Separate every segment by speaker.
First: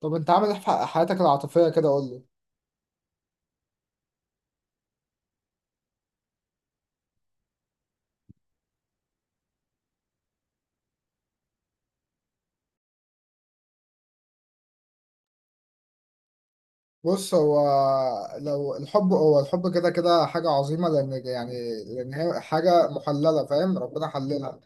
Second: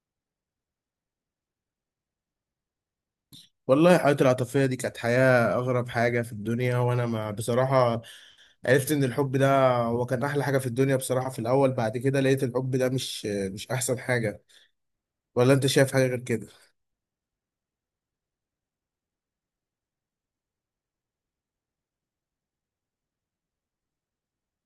Speaker 1: طب انت عامل ايه في حياتك العاطفية كده، قول لي.
Speaker 2: والله الحياة العاطفية دي كانت حياة أغرب حاجة في الدنيا، وأنا ما بصراحة عرفت إن الحب ده هو كان أحلى حاجة في الدنيا بصراحة في الأول. بعد كده لقيت الحب ده مش أحسن حاجة. ولا أنت شايف حاجة غير كده؟
Speaker 1: بص هو، لو الحب هو الحب كده كده حاجة عظيمة، لأن يعني لأن هي حاجة محللة، فاهم؟ ربنا حللها.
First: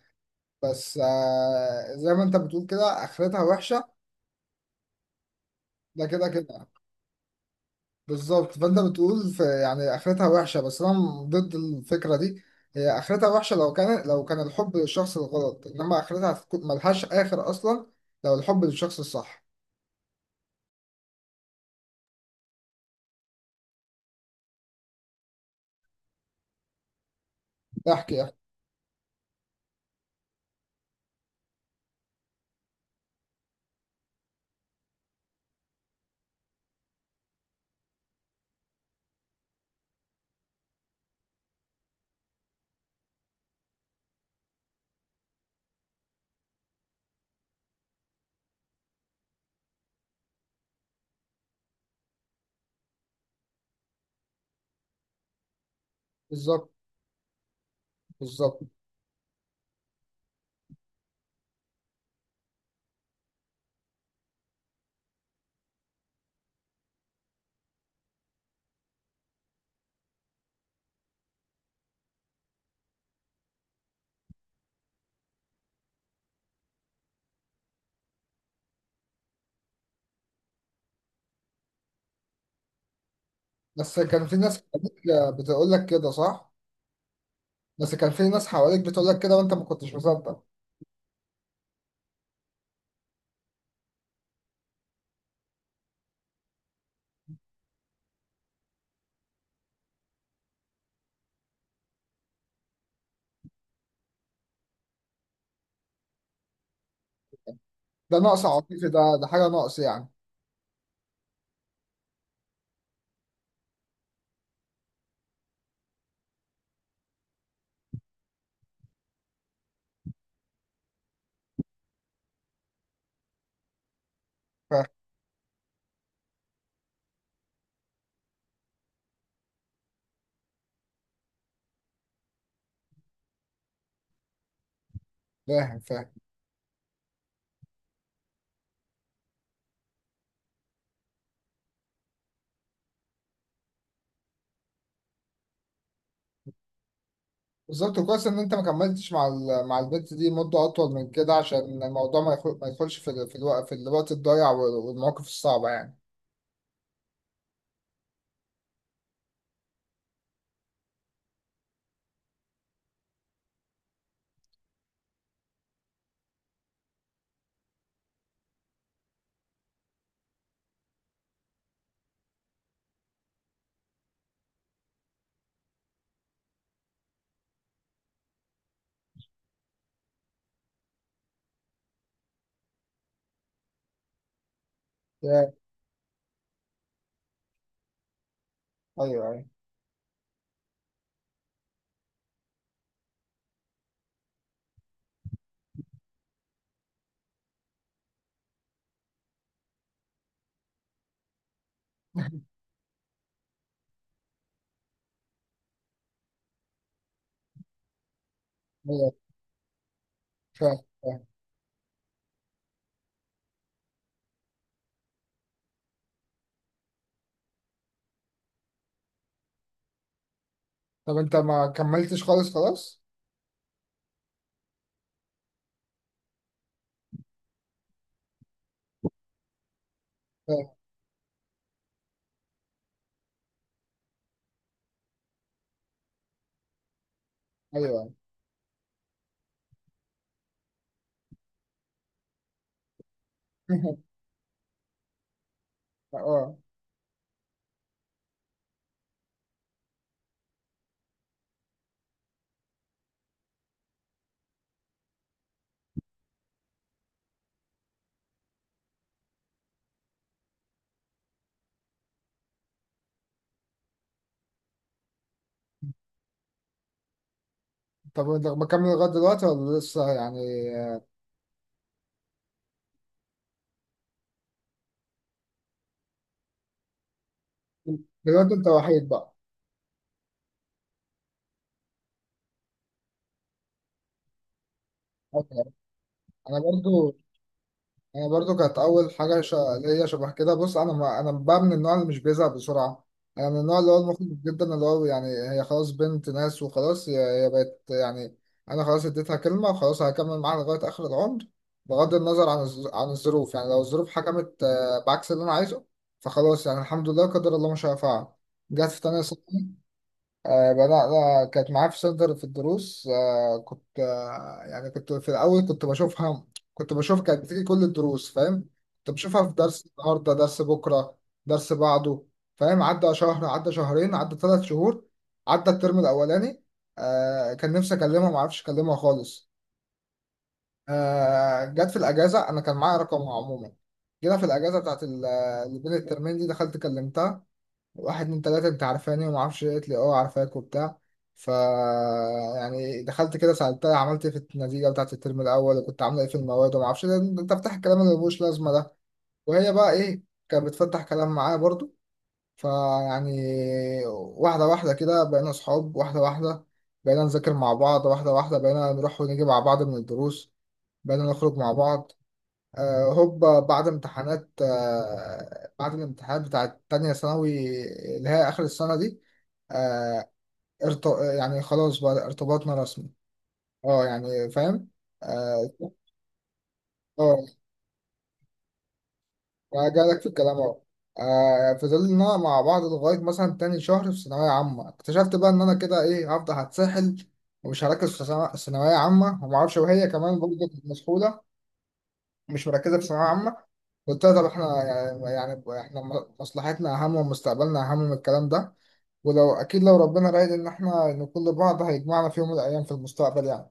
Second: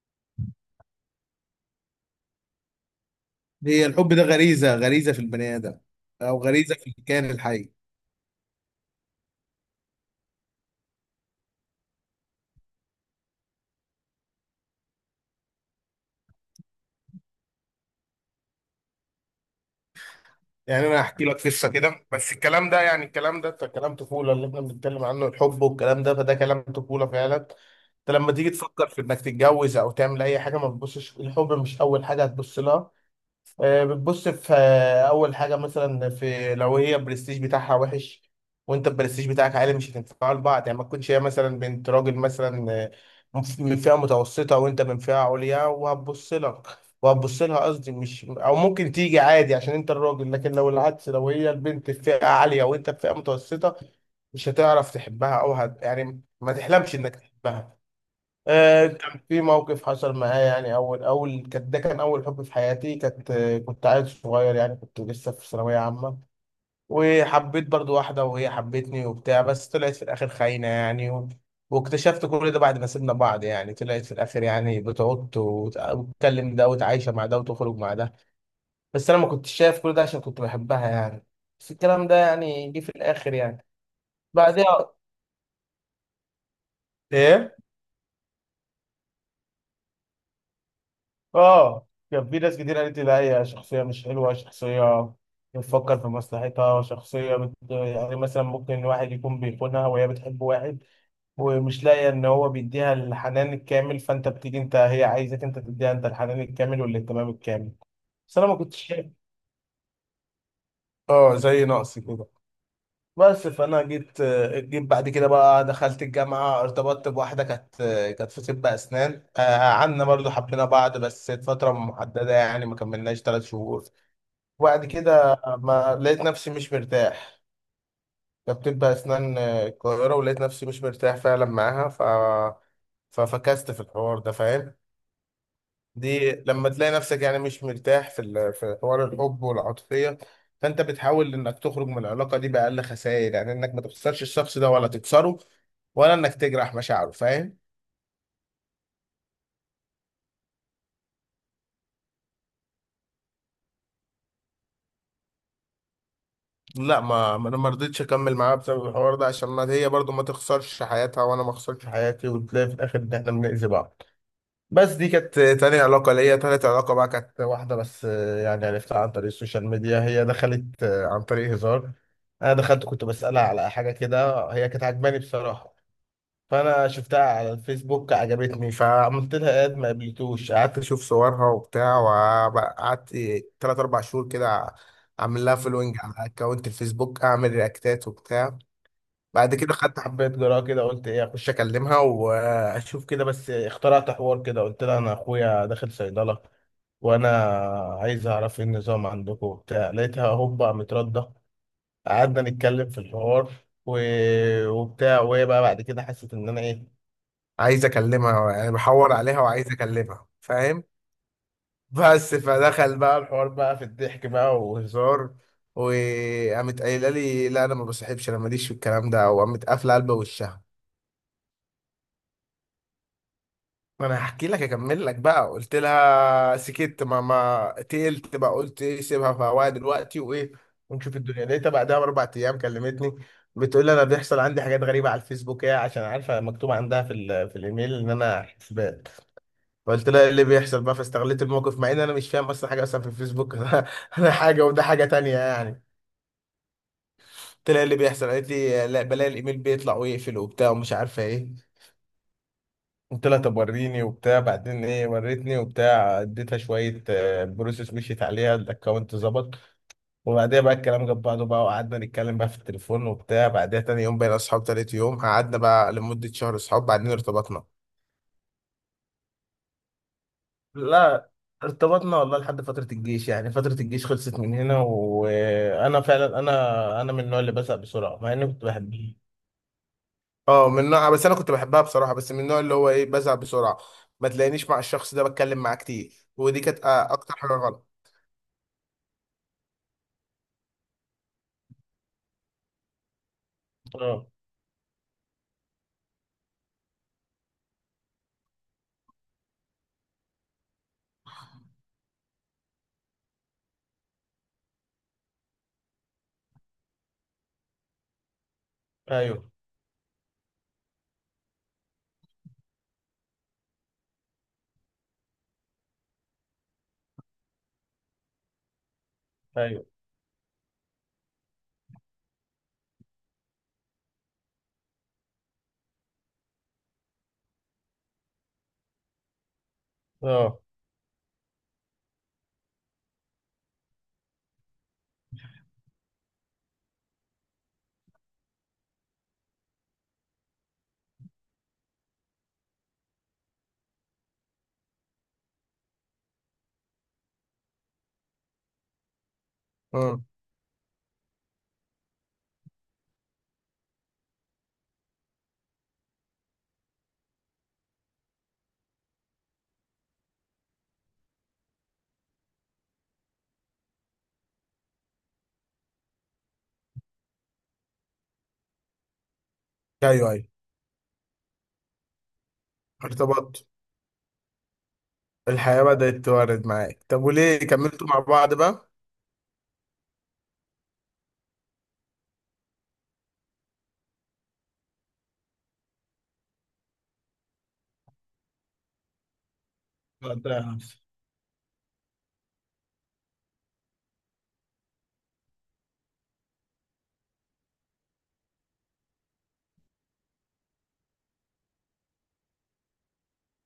Speaker 1: بس زي ما انت بتقول كده آخرتها
Speaker 2: هي
Speaker 1: وحشة.
Speaker 2: الحب ده غريزة غريزة في البني آدم،
Speaker 1: ده كده
Speaker 2: أو
Speaker 1: كده.
Speaker 2: غريزة في الكائن الحي.
Speaker 1: بالظبط، فانت بتقول في يعني آخرتها وحشة، بس أنا ضد الفكرة دي. هي آخرتها وحشة لو كان الحب للشخص الغلط، إنما آخرتها هتكون ملهاش آخر أصلا لو الحب للشخص الصح.
Speaker 2: يعني أنا هحكي لك قصة كده، بس الكلام ده كلام طفولة اللي إحنا بنتكلم عنه. الحب والكلام ده فده كلام طفولة فعلا. انت
Speaker 1: احكي احكي.
Speaker 2: لما تيجي تفكر في انك تتجوز او تعمل اي حاجه، ما تبصش الحب مش اول حاجه هتبص لها. بتبص في اول حاجه مثلا، في لو هي البرستيج بتاعها وحش وانت البرستيج بتاعك عالي مش هتنفعوا لبعض. يعني ما تكونش هي مثلا بنت راجل مثلا من فئه متوسطه وانت من فئه عليا وهتبص لك وهتبص لها قصدي. مش او ممكن تيجي عادي عشان انت الراجل، لكن لو العكس، لو هي البنت في فئه عاليه وانت في فئه متوسطه مش هتعرف تحبها او يعني ما
Speaker 1: بالظبط
Speaker 2: تحلمش انك تحبها.
Speaker 1: بالظبط.
Speaker 2: كان في موقف حصل معايا، يعني أول أول كان ده كان أول حب في حياتي. كانت كنت عيل صغير، يعني كنت لسه في ثانوية عامة. وحبيت برضو واحدة وهي حبتني وبتاع، بس طلعت في الآخر خاينة يعني واكتشفت كل ده بعد ما سيبنا بعض. يعني طلعت في الآخر يعني بتعط وتكلم ده وتعايشة مع ده وتخرج مع ده. بس أنا ما كنتش شايف كل ده عشان كنت بحبها يعني. بس الكلام ده يعني جه في الآخر يعني.
Speaker 1: بس كان في ناس
Speaker 2: بعدها
Speaker 1: حواليك بتقول لك كده، صح؟
Speaker 2: إيه؟
Speaker 1: بس كان في ناس حواليك بتقول لك كده وانت ما كنتش مصدق.
Speaker 2: اه، كان في ناس كتير قالت لي لا هي شخصية مش حلوة، شخصية بتفكر في مصلحتها، شخصية يعني مثلا ممكن واحد يكون بيخونها وهي بتحب واحد ومش لاقية ان هو بيديها الحنان الكامل، فانت بتيجي انت هي عايزك انت تديها انت الحنان الكامل والاهتمام الكامل.
Speaker 1: ده
Speaker 2: بس
Speaker 1: نقص
Speaker 2: انا ما
Speaker 1: عاطفي،
Speaker 2: كنتش شايف.
Speaker 1: ده حاجه نقص يعني.
Speaker 2: اه زي نقص كده. بس فانا جيت، بعد كده بقى دخلت الجامعه، ارتبطت بواحده كانت في طب اسنان. قعدنا برضو حبينا بعض بس فتره محدده يعني ما كملناش ثلاث شهور.
Speaker 1: فاهم،
Speaker 2: وبعد كده ما لقيت نفسي مش مرتاح. كانت بتبقى اسنان القاهره، ولقيت نفسي مش مرتاح فعلا معاها. ففكست في الحوار ده فاهم.
Speaker 1: فاهم، فاهم.
Speaker 2: دي لما تلاقي نفسك يعني مش مرتاح في في حوار الحب والعاطفيه، فانت بتحاول انك تخرج من العلاقه دي باقل خسائر، يعني انك ما تخسرش الشخص ده ولا تكسره ولا انك تجرح مشاعره فاهم.
Speaker 1: بالظبط، كويس ان انت ما كملتش مع مع البنت دي مده اطول من كده، عشان الموضوع ما يدخلش في في الوقت الضايع والمواقف الصعبه يعني.
Speaker 2: لا، ما ما انا ما رضيتش اكمل معاها بسبب الحوار ده، عشان ما هي برضو ما تخسرش حياتها وانا ما اخسرش حياتي وتلاقي في الاخر ان احنا بنأذي بعض. بس دي كانت تاني علاقة ليا. تالت علاقة بقى كانت واحدة بس يعني عرفتها عن طريق السوشيال ميديا. هي دخلت عن طريق هزار. أنا دخلت كنت بسألها على حاجة كده، هي كانت عجباني بصراحة. فأنا شفتها على الفيسبوك، عجبتني، فعملت لها إد ما قبلتوش. قعدت أشوف صورها وبتاع، وقعدت تلات أربع شهور كده أعمل
Speaker 1: يا-
Speaker 2: لها فولوينج على أكونت الفيسبوك، أعمل رياكتات وبتاع.
Speaker 1: ايوه، ايوه،
Speaker 2: بعد كده خدت حبايه جرعه كده قلت ايه اخش اكلمها واشوف كده. بس اخترعت حوار كده، قلت لها انا اخويا داخل صيدله وانا عايز اعرف ايه النظام عندكم وبتاع. لقيتها هوبا متردة، قعدنا نتكلم في الحوار و... وبتاع. وهي بقى بعد كده حست ان انا ايه، عايز اكلمها، يعني
Speaker 1: ايوه.
Speaker 2: بحور عليها وعايز اكلمها
Speaker 1: فاهم
Speaker 2: فاهم.
Speaker 1: فاهم.
Speaker 2: بس فدخل بقى الحوار بقى في الضحك بقى وهزار، وقامت قايله لي لا انا ما بصاحبش، انا ماليش في الكلام ده، وقامت قافله قلب وشها.
Speaker 1: طب انت ما كملتش خالص؟ خلاص.
Speaker 2: ما انا هحكي لك اكمل لك بقى. قلت لها سكت ما تقلت بقى. قلت ايه سيبها في هواها دلوقتي وايه
Speaker 1: فاهم.
Speaker 2: ونشوف الدنيا. لقيتها بعدها باربع ايام كلمتني بتقول لي انا بيحصل عندي حاجات غريبه على الفيسبوك، هي عشان عارفه مكتوب عندها في في
Speaker 1: ايوه،
Speaker 2: الايميل
Speaker 1: أيوة.
Speaker 2: ان انا حسبان. فقلت لها ايه اللي بيحصل بقى، فاستغليت الموقف مع ان انا مش فاهم اصلا حاجه اصلا في الفيسبوك انا أنا حاجه وده حاجه تانية يعني.
Speaker 1: اه.
Speaker 2: قلت لها ايه اللي بيحصل، قالت لي لا بلاقي الايميل بيطلع ويقفل وبتاع ومش عارفه ايه. قلت لها طب وريني وبتاع. بعدين ايه، وريتني وبتاع، اديتها شويه بروسيس، مشيت عليها الاكونت ظبط. وبعديها بقى الكلام جاب بعضه بقى وقعدنا نتكلم بقى في التليفون وبتاع. بعدها تاني يوم بقينا اصحاب، تالت يوم قعدنا بقى لمده شهر اصحاب، بعدين ارتبطنا.
Speaker 1: طب انت مكمل لغايه دلوقتي ولا لسه يعني؟
Speaker 2: لا، ارتبطنا والله لحد فترة الجيش. يعني فترة الجيش خلصت من هنا، وأنا فعلا أنا من النوع اللي بزهق بسرعة مع إني
Speaker 1: دلوقتي انت
Speaker 2: كنت
Speaker 1: وحيد
Speaker 2: بحبه.
Speaker 1: بقى.
Speaker 2: اه من نوع. بس انا كنت بحبها بصراحه، بس من النوع اللي هو ايه بزعل بسرعه، ما تلاقينيش مع الشخص ده بتكلم معاه كتير.
Speaker 1: انا
Speaker 2: ودي كانت
Speaker 1: برضو
Speaker 2: اكتر حاجه غلط.
Speaker 1: انا برضو كانت اول حاجه ليا شبه كده. بص انا ما... انا بقى من النوع اللي مش بيزعل بسرعه. انا من النوع اللي هو المخلص
Speaker 2: اه،
Speaker 1: جدا، اللي هو يعني هي خلاص بنت ناس، وخلاص هي بقت يعني. انا خلاص اديتها كلمه، وخلاص هكمل معاها لغايه اخر العمر. بغض النظر عن عن الظروف. يعني لو الظروف حكمت بعكس اللي انا عايزه، فخلاص يعني الحمد لله، قدر الله ما شاء فعل. جت في تانية
Speaker 2: ايوه،
Speaker 1: ثانوي. بدأنا كانت معايا في صدر في الدروس. كنت يعني كنت في الأول كنت بشوفها. كنت بشوف كانت بتيجي كل الدروس، فاهم؟ كنت بشوفها في درس
Speaker 2: ايوه،
Speaker 1: النهاردة، درس بكرة، درس بعده. فاهم؟ عدى شهر، عدى شهرين، عدى ثلاث شهور، عدى الترم الأولاني. كان نفسي أكلمها، معرفش أكلمها خالص.
Speaker 2: اه،
Speaker 1: جت في الأجازة، أنا كان معايا رقمها عموما. جينا في الأجازة بتاعت اللي بين الترمين دي، دخلت كلمتها. واحد من ثلاثة انت عارفاني وما اعرفش ايه، قالت لي اه عارفاك وبتاع. ف يعني دخلت كده سألتها عملت ايه في النتيجة بتاعت الترم الأول، وكنت عاملة ايه في المواد، وما اعرفش ايه، انت تفتح الكلام اللي ملوش لازمة ده. وهي بقى ايه،
Speaker 2: امم
Speaker 1: كانت بتفتح كلام معايا برضو. فيعني واحدة واحدة كده بقينا صحاب، واحدة واحدة بقينا نذاكر مع بعض، واحدة واحدة بقينا نروح ونيجي مع بعض من الدروس، بقينا نخرج مع بعض. هوبا بعد امتحانات، بعد الامتحانات بتاعت تانية ثانوي اللي هي آخر السنة دي. آه،
Speaker 2: ايوه، ايوه،
Speaker 1: ارت... يعني خلاص بقى ارتباطنا رسمي.
Speaker 2: ارتبطت.
Speaker 1: اه يعني، فاهم. اه.
Speaker 2: الحياه بدات توارد معاك. طب
Speaker 1: آه،
Speaker 2: وليه كملتوا مع بعض بقى؟
Speaker 1: جالك في الكلام اهو. فضلنا مع بعض لغاية مثلا تاني شهر في ثانوية عامة، اكتشفت بقى إن أنا كده إيه، هفضل هتسحل ومش هركز في ثانوية عامة ومعرفش، وهي كمان برضه
Speaker 2: ده
Speaker 1: كانت مسحولة، مش مركزة في ثانوية عامة. بالتالي طب احنا يعني احنا مصلحتنا اهم ومستقبلنا اهم من الكلام ده. ولو اكيد لو ربنا رايد ان احنا نكون لبعض، هيجمعنا في يوم من الايام في المستقبل يعني.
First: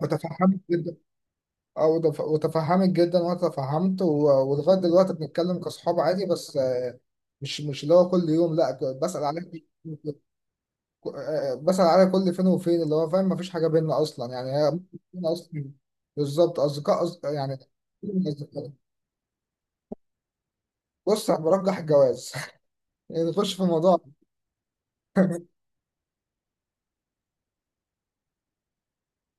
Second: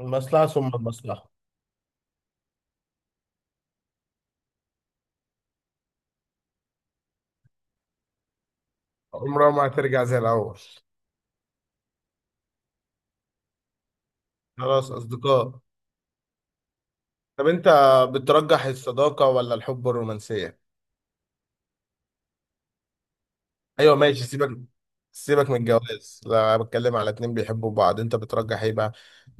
Speaker 2: المصلحة
Speaker 1: وتفهمت
Speaker 2: ثم
Speaker 1: جدا.
Speaker 2: المصلحة.
Speaker 1: وتفهمت جدا، وانا تفهمت ولغايه دلوقتي بنتكلم كاصحاب عادي، بس مش اللي هو كل يوم، لا بسال
Speaker 2: عمرها ما
Speaker 1: عليك.
Speaker 2: هترجع زي الاول.
Speaker 1: بسال عليك كل فين وفين اللي هو، فاهم؟ مفيش حاجه بيننا اصلا، يعني هي
Speaker 2: خلاص
Speaker 1: ممكن تكون
Speaker 2: أصدقاء.
Speaker 1: اصلا بالظبط اصدقاء، أصدقاء
Speaker 2: طب
Speaker 1: يعني.
Speaker 2: انت بترجح الصداقه ولا الحب الرومانسيه؟
Speaker 1: بص أنا برجح الجواز. نخش في
Speaker 2: ايوه
Speaker 1: الموضوع.
Speaker 2: ماشي. سيبك، سيبك من الجواز. لا، أنا بتكلم على اتنين بيحبوا بعض، انت بترجح ايه بقى؟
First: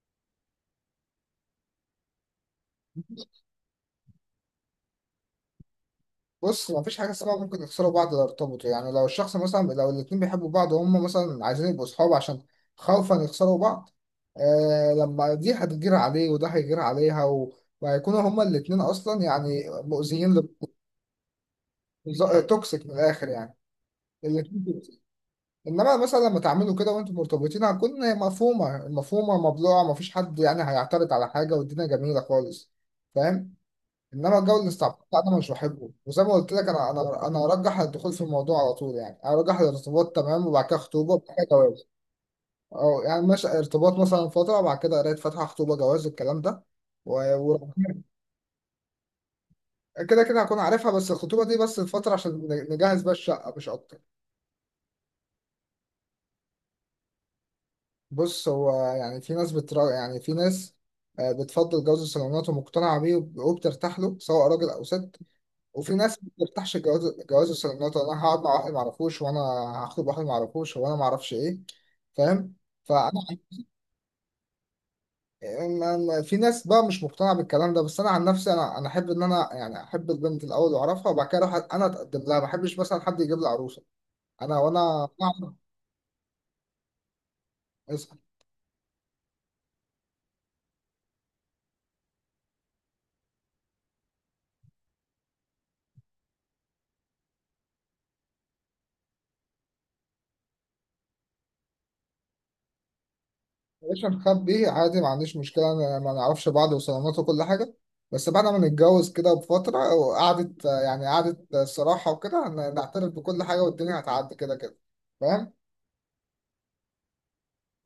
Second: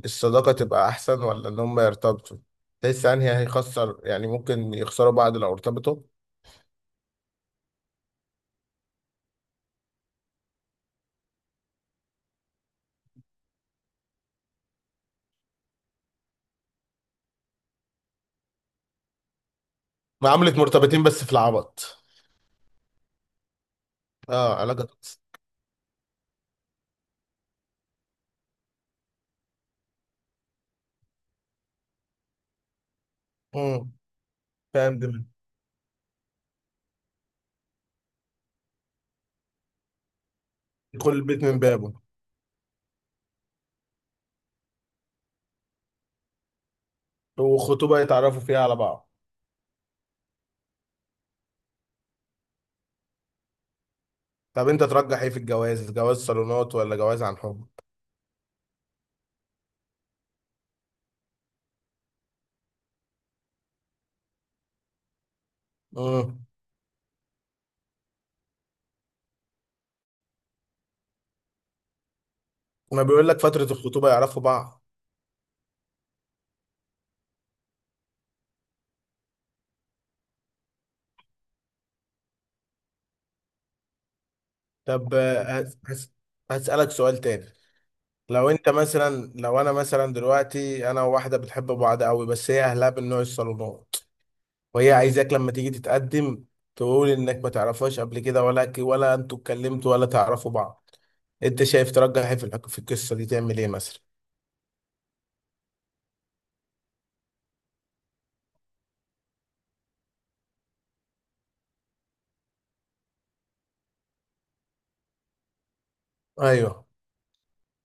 Speaker 2: الصداقة تبقى احسن ولا ان هم يرتبطوا؟ تحس انهي هيخسر، يعني ممكن يخسروا بعض لو ارتبطوا؟
Speaker 1: بص، ما فيش حاجه اسمها ممكن يخسروا بعض لو ارتبطوا، يعني لو الشخص مثلا، لو الاتنين بيحبوا بعض وهم مثلا عايزين يبقوا صحاب عشان خوفا يخسروا بعض، آه، لما دي هتجير عليه وده هيجير عليها وهيكونوا هما الاتنين اصلا يعني مؤذيين
Speaker 2: معاملة مرتبطين بس في العبط.
Speaker 1: ز- توكسيك من الاخر يعني،
Speaker 2: اه
Speaker 1: الاتنين دول.
Speaker 2: علاقة.
Speaker 1: انما مثلا لما تعملوا كده وانتوا مرتبطين هتكون مفهومه مفهومه مبلوعه، مفيش حد يعني هيعترض على حاجه، والدنيا جميله خالص، فاهم؟
Speaker 2: امم
Speaker 1: انما الجو
Speaker 2: فاهم.
Speaker 1: الاستعباط ده
Speaker 2: دماغي
Speaker 1: انا مش بحبه، وزي ما قلت لك انا انا ارجح الدخول في الموضوع على طول، يعني ارجح الارتباط، تمام، وبعد كده
Speaker 2: يدخل
Speaker 1: خطوبه، وبعد
Speaker 2: البيت
Speaker 1: كده
Speaker 2: من
Speaker 1: جواز.
Speaker 2: بابه.
Speaker 1: او يعني ماشي ارتباط مثلا فتره، وبعد كده قرايه فاتحه، خطوبه، جواز الكلام ده و-
Speaker 2: وخطوبة
Speaker 1: وربنا-
Speaker 2: يتعرفوا فيها على بعض.
Speaker 1: كده كده هكون عارفها، بس الخطوبه دي بس الفتره عشان نجهز بقى الشقه مش اكتر.
Speaker 2: طب انت ترجح ايه في الجواز، جواز صالونات ولا جواز عن حب؟
Speaker 1: بص هو يعني في ناس بترا، يعني في ناس بتفضل جواز الصالونات ومقتنعه بيه وبترتاح له، سواء راجل او ست. وفي ناس ما
Speaker 2: امم
Speaker 1: بتفتحش جواز، الصالونات، انا هقعد مع واحد ما اعرفوش، وانا هخطب واحد ما اعرفوش، وانا ما اعرفش ايه، فاهم؟
Speaker 2: ما
Speaker 1: فانا
Speaker 2: بيقول لك فترة الخطوبة يعرفوا بعض.
Speaker 1: في ناس بقى مش مقتنعه بالكلام ده، بس انا عن نفسي، انا احب ان انا يعني احب البنت الاول واعرفها، وبعد كده اروح انا اتقدم لها، ما احبش مثلا حد يجيب لي عروسه، انا
Speaker 2: طب هسألك سؤال تاني.
Speaker 1: اسال.
Speaker 2: لو انت مثلا، لو انا مثلا دلوقتي انا وواحده بتحب بعض قوي، بس هي اهلها من نوع الصالونات، وهي عايزاك لما تيجي تتقدم تقول انك ما تعرفهاش قبل كده، ولا ولا انتوا اتكلمتوا ولا تعرفوا بعض. انت شايف ترجح ايه في في القصه دي، تعمل ايه مثلا؟
Speaker 1: مش نخبي عادي، ما عنديش مشكله، أنا ما نعرفش بعض وصالونات وكل حاجه، بس بعد ما نتجوز كده بفتره، وقعدت يعني قعدت الصراحه وكده، نعترف بكل حاجه، والدنيا هتعدي كده كده، فاهم؟
Speaker 2: ايوه.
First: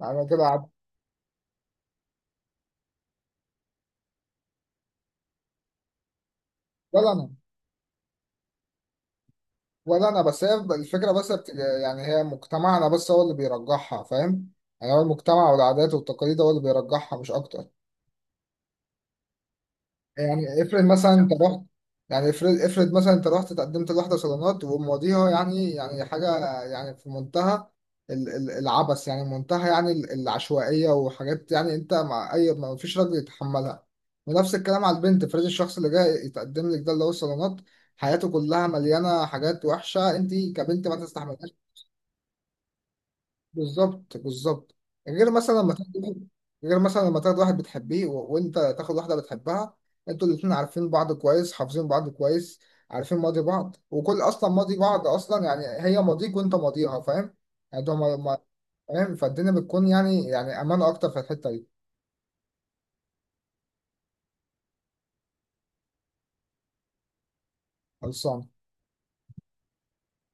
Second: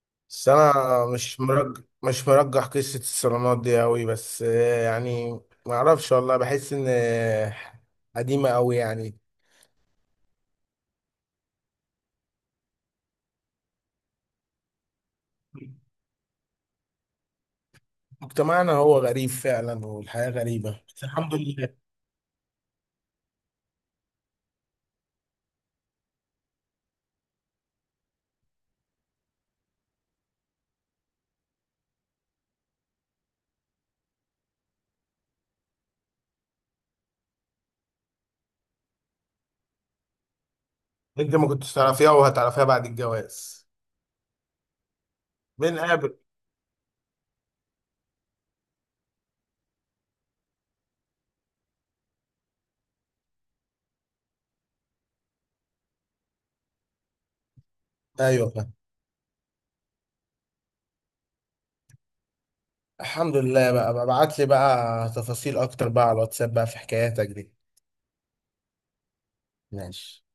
Speaker 1: انا كده
Speaker 2: بس
Speaker 1: عب-
Speaker 2: انا مش مرجح، مش مرجح قصه الصالونات دي قوي، بس يعني ما اعرفش والله. بحس ان
Speaker 1: ولا انا.
Speaker 2: قديمه قوي يعني.
Speaker 1: ولا انا، بس هي الفكره يعني هي مجتمعنا بس هو اللي بيرجحها، فاهم؟ يعني هو المجتمع والعادات والتقاليد هو اللي بيرجحها مش اكتر.
Speaker 2: مجتمعنا هو غريب فعلا والحياه
Speaker 1: يعني
Speaker 2: غريبه،
Speaker 1: افرض
Speaker 2: بس
Speaker 1: مثلا انت
Speaker 2: الحمد
Speaker 1: رحت،
Speaker 2: لله.
Speaker 1: يعني افرض مثلا انت رحت تقدمت لواحدة صالونات، ومواضيعها يعني حاجة، يعني في منتهى العبث، يعني منتهى يعني العشوائية وحاجات، يعني انت مع اي ما فيش راجل يتحملها. ونفس الكلام على البنت، افرض الشخص اللي جاي يتقدم لك ده اللي هو الصالونات، حياته كلها مليانة حاجات وحشة، انت كبنت ما
Speaker 2: انت ما
Speaker 1: تستحملهاش.
Speaker 2: كنتش تعرفيها وهتعرفيها بعد الجواز.
Speaker 1: بالظبط بالظبط. غير مثلا لما تاخد
Speaker 2: بنقابل.
Speaker 1: واحد- غير مثلا لما تاخد واحد بتحبيه وانت تاخد واحده بتحبها، انتوا الاتنين عارفين بعض كويس، حافظين بعض كويس، عارفين ماضي بعض، وكل اصلا ماضي بعض، اصلا يعني هي ماضيك وانت ماضيها، فاهم؟ يعني ده ما... ما...
Speaker 2: ايوه فاهم.
Speaker 1: فاهم، فالدنيا بتكون يعني امان اكتر في الحته دي.
Speaker 2: الحمد لله بقى، ببعت لي بقى تفاصيل اكتر بقى على الواتساب بقى في حكاياتك دي.
Speaker 1: خلصان.
Speaker 2: ماشي.